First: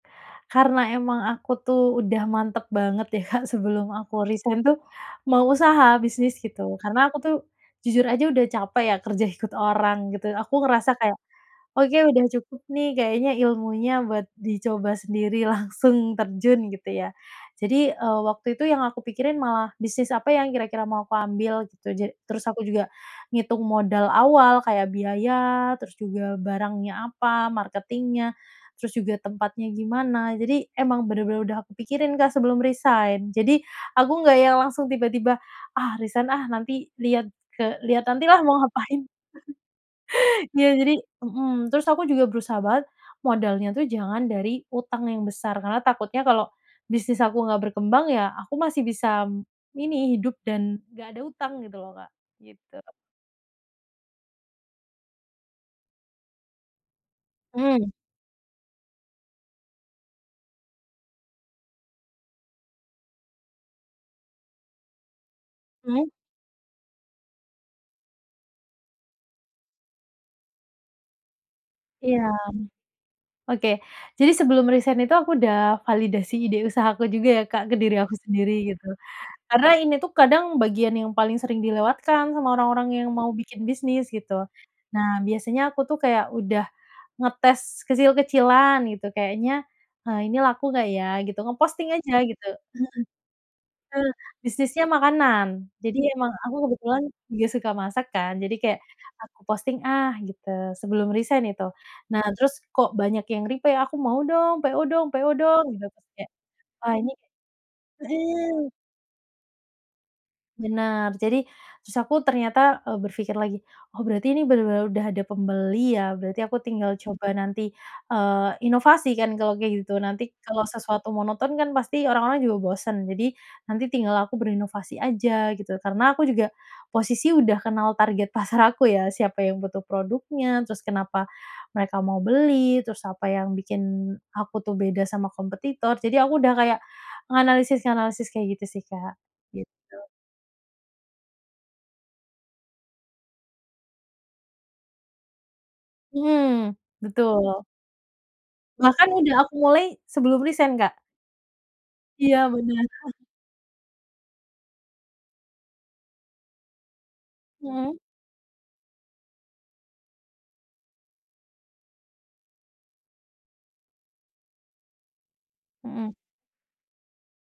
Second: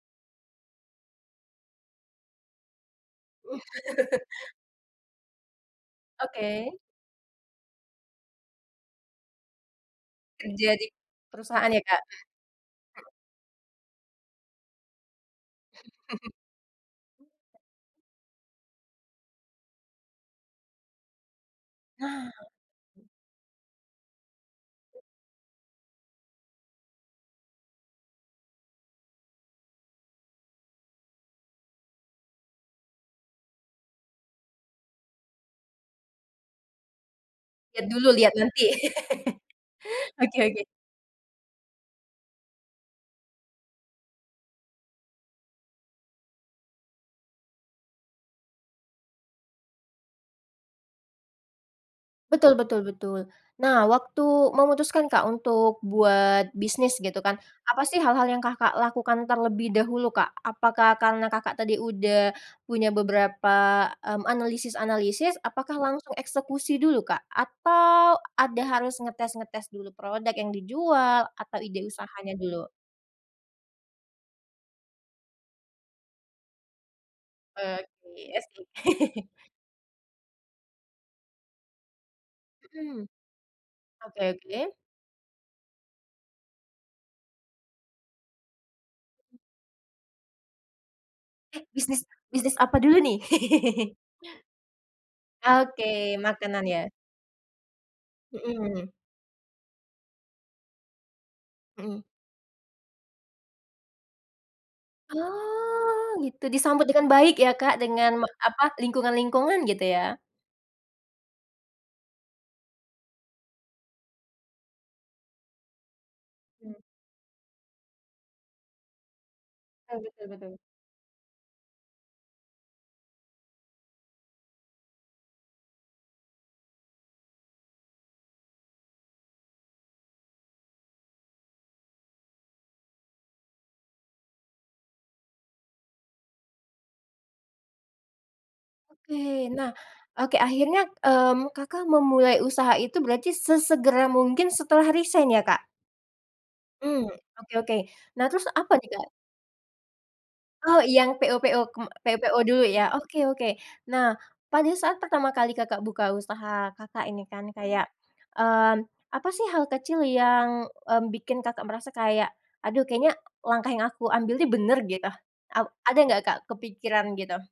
Karena emang aku tuh udah mantep banget ya, Kak, sebelum aku resign tuh mau usaha bisnis Oke. gitu karena aku tuh jujur aja udah capek ya kerja ikut orang gitu aku Kerja di ngerasa kayak perusahaan ya, "oke Kak? udah cukup nih kayaknya ilmunya buat dicoba sendiri langsung terjun" gitu ya. Jadi, eee, waktu itu yang aku pikirin malah bisnis apa yang kira-kira mau aku ambil gitu ja Nah. terus aku juga ngitung modal awal kayak biaya terus juga barangnya apa marketingnya terus juga tempatnya gimana, jadi emang bener-bener udah aku pikirin, Kak, sebelum resign jadi aku nggak yang langsung tiba-tiba "ah, resign, ah, nanti liat ke Lihat liat dulu nanti lihat lah mau nanti. ngapain" Oke oke. ya jadi, mhm, terus aku juga berusaha banget modalnya tuh jangan dari utang yang besar karena takutnya kalau bisnis aku nggak berkembang ya aku masih bisa ini hidup dan nggak ada utang gitu loh, Kak, Betul gitu. betul betul, nah waktu memutuskan, Kak, untuk buat bisnis gitu kan apa Hmm. sih hal-hal yang, Kakak, lakukan terlebih dahulu, Kak. Apakah karena, Kakak, tadi udah punya beberapa, mmm, analisis-analisis apakah Mhm. langsung eksekusi dulu, Kak? Atau ada harus ngetes-ngetes dulu produk yang dijual atau ide Iya. usahanya dulu? Oke, jadi sebelum resign itu aku udah validasi ide usaha aku juga ya ke Eee, diri aku iya sendiri sih. karena ini tuh kadang bagian yang paling sering dilewatkan sama orang-orang Mhm, yang mau bikin bisnis oke gitu. oke. Nah, biasanya aku tuh kaya udah ngetes kecil-kecilan gitu kayaknya, eee, ini laku gak ya gitu Eh, ngeposting bisnis aja gitu. bisnis apa dulu nih? Eee, bisnisnya makanan jadi Oke, emang aku makanan ya. kebetulan juga suka masak kan jadi kayak Mhm. aku posting, ah, gitu sebelum resign itu. Mhm. Nah, terus kok banyak yang reply aku mau dong PO dong PO dong gitu Oh, terus kayak, gitu disambut Wah dengan ini baik ya, Kak, dengan apa, mhm. lingkungan-lingkungan gitu ya. Bener, jadi terus aku ternyata, eee, berpikir lagi, oh, berarti ini bener-bener udah ada pembeli ya, berarti aku tinggal coba nanti, eee, inovasi kan kalau kayak gitu Betul betul nanti betul. kalau sesuatu monoton kan pasti orang-orang juga bosen jadi nanti tinggal aku berinovasi aja gitu karena aku juga posisi udah kenal target pasar aku ya siapa yang butuh produknya terus kenapa mereka mau beli terus apa yang bikin aku tuh beda sama kompetitor jadi aku udah kayak menganalisis-nganalisis kayak gitu sih, Kak. Oke nah, oke akhirnya, mmm, Kakak, memulai usaha itu berarti sesegera mungkin setelah resign ya, Kak. Mhm, Hmm, oke betul. oke, nah terus apa nih, Kak. Bahkan udah aku mulai sebelum Oh, resign, Kak. yang PO- PO kem PO- PO Iya, dulu bener. ya oke oke nah pada saat pertama kali, Kakak, buka usaha, Kakak, ini kan kayak, Mhm. mmm, apa sih hal kecil yang, mmm, bikin, Kakak, merasa kayak aduh kayaknya langkah yang aku ambil nih bener gitu a ada Mhm. nggak kepikiran gitu?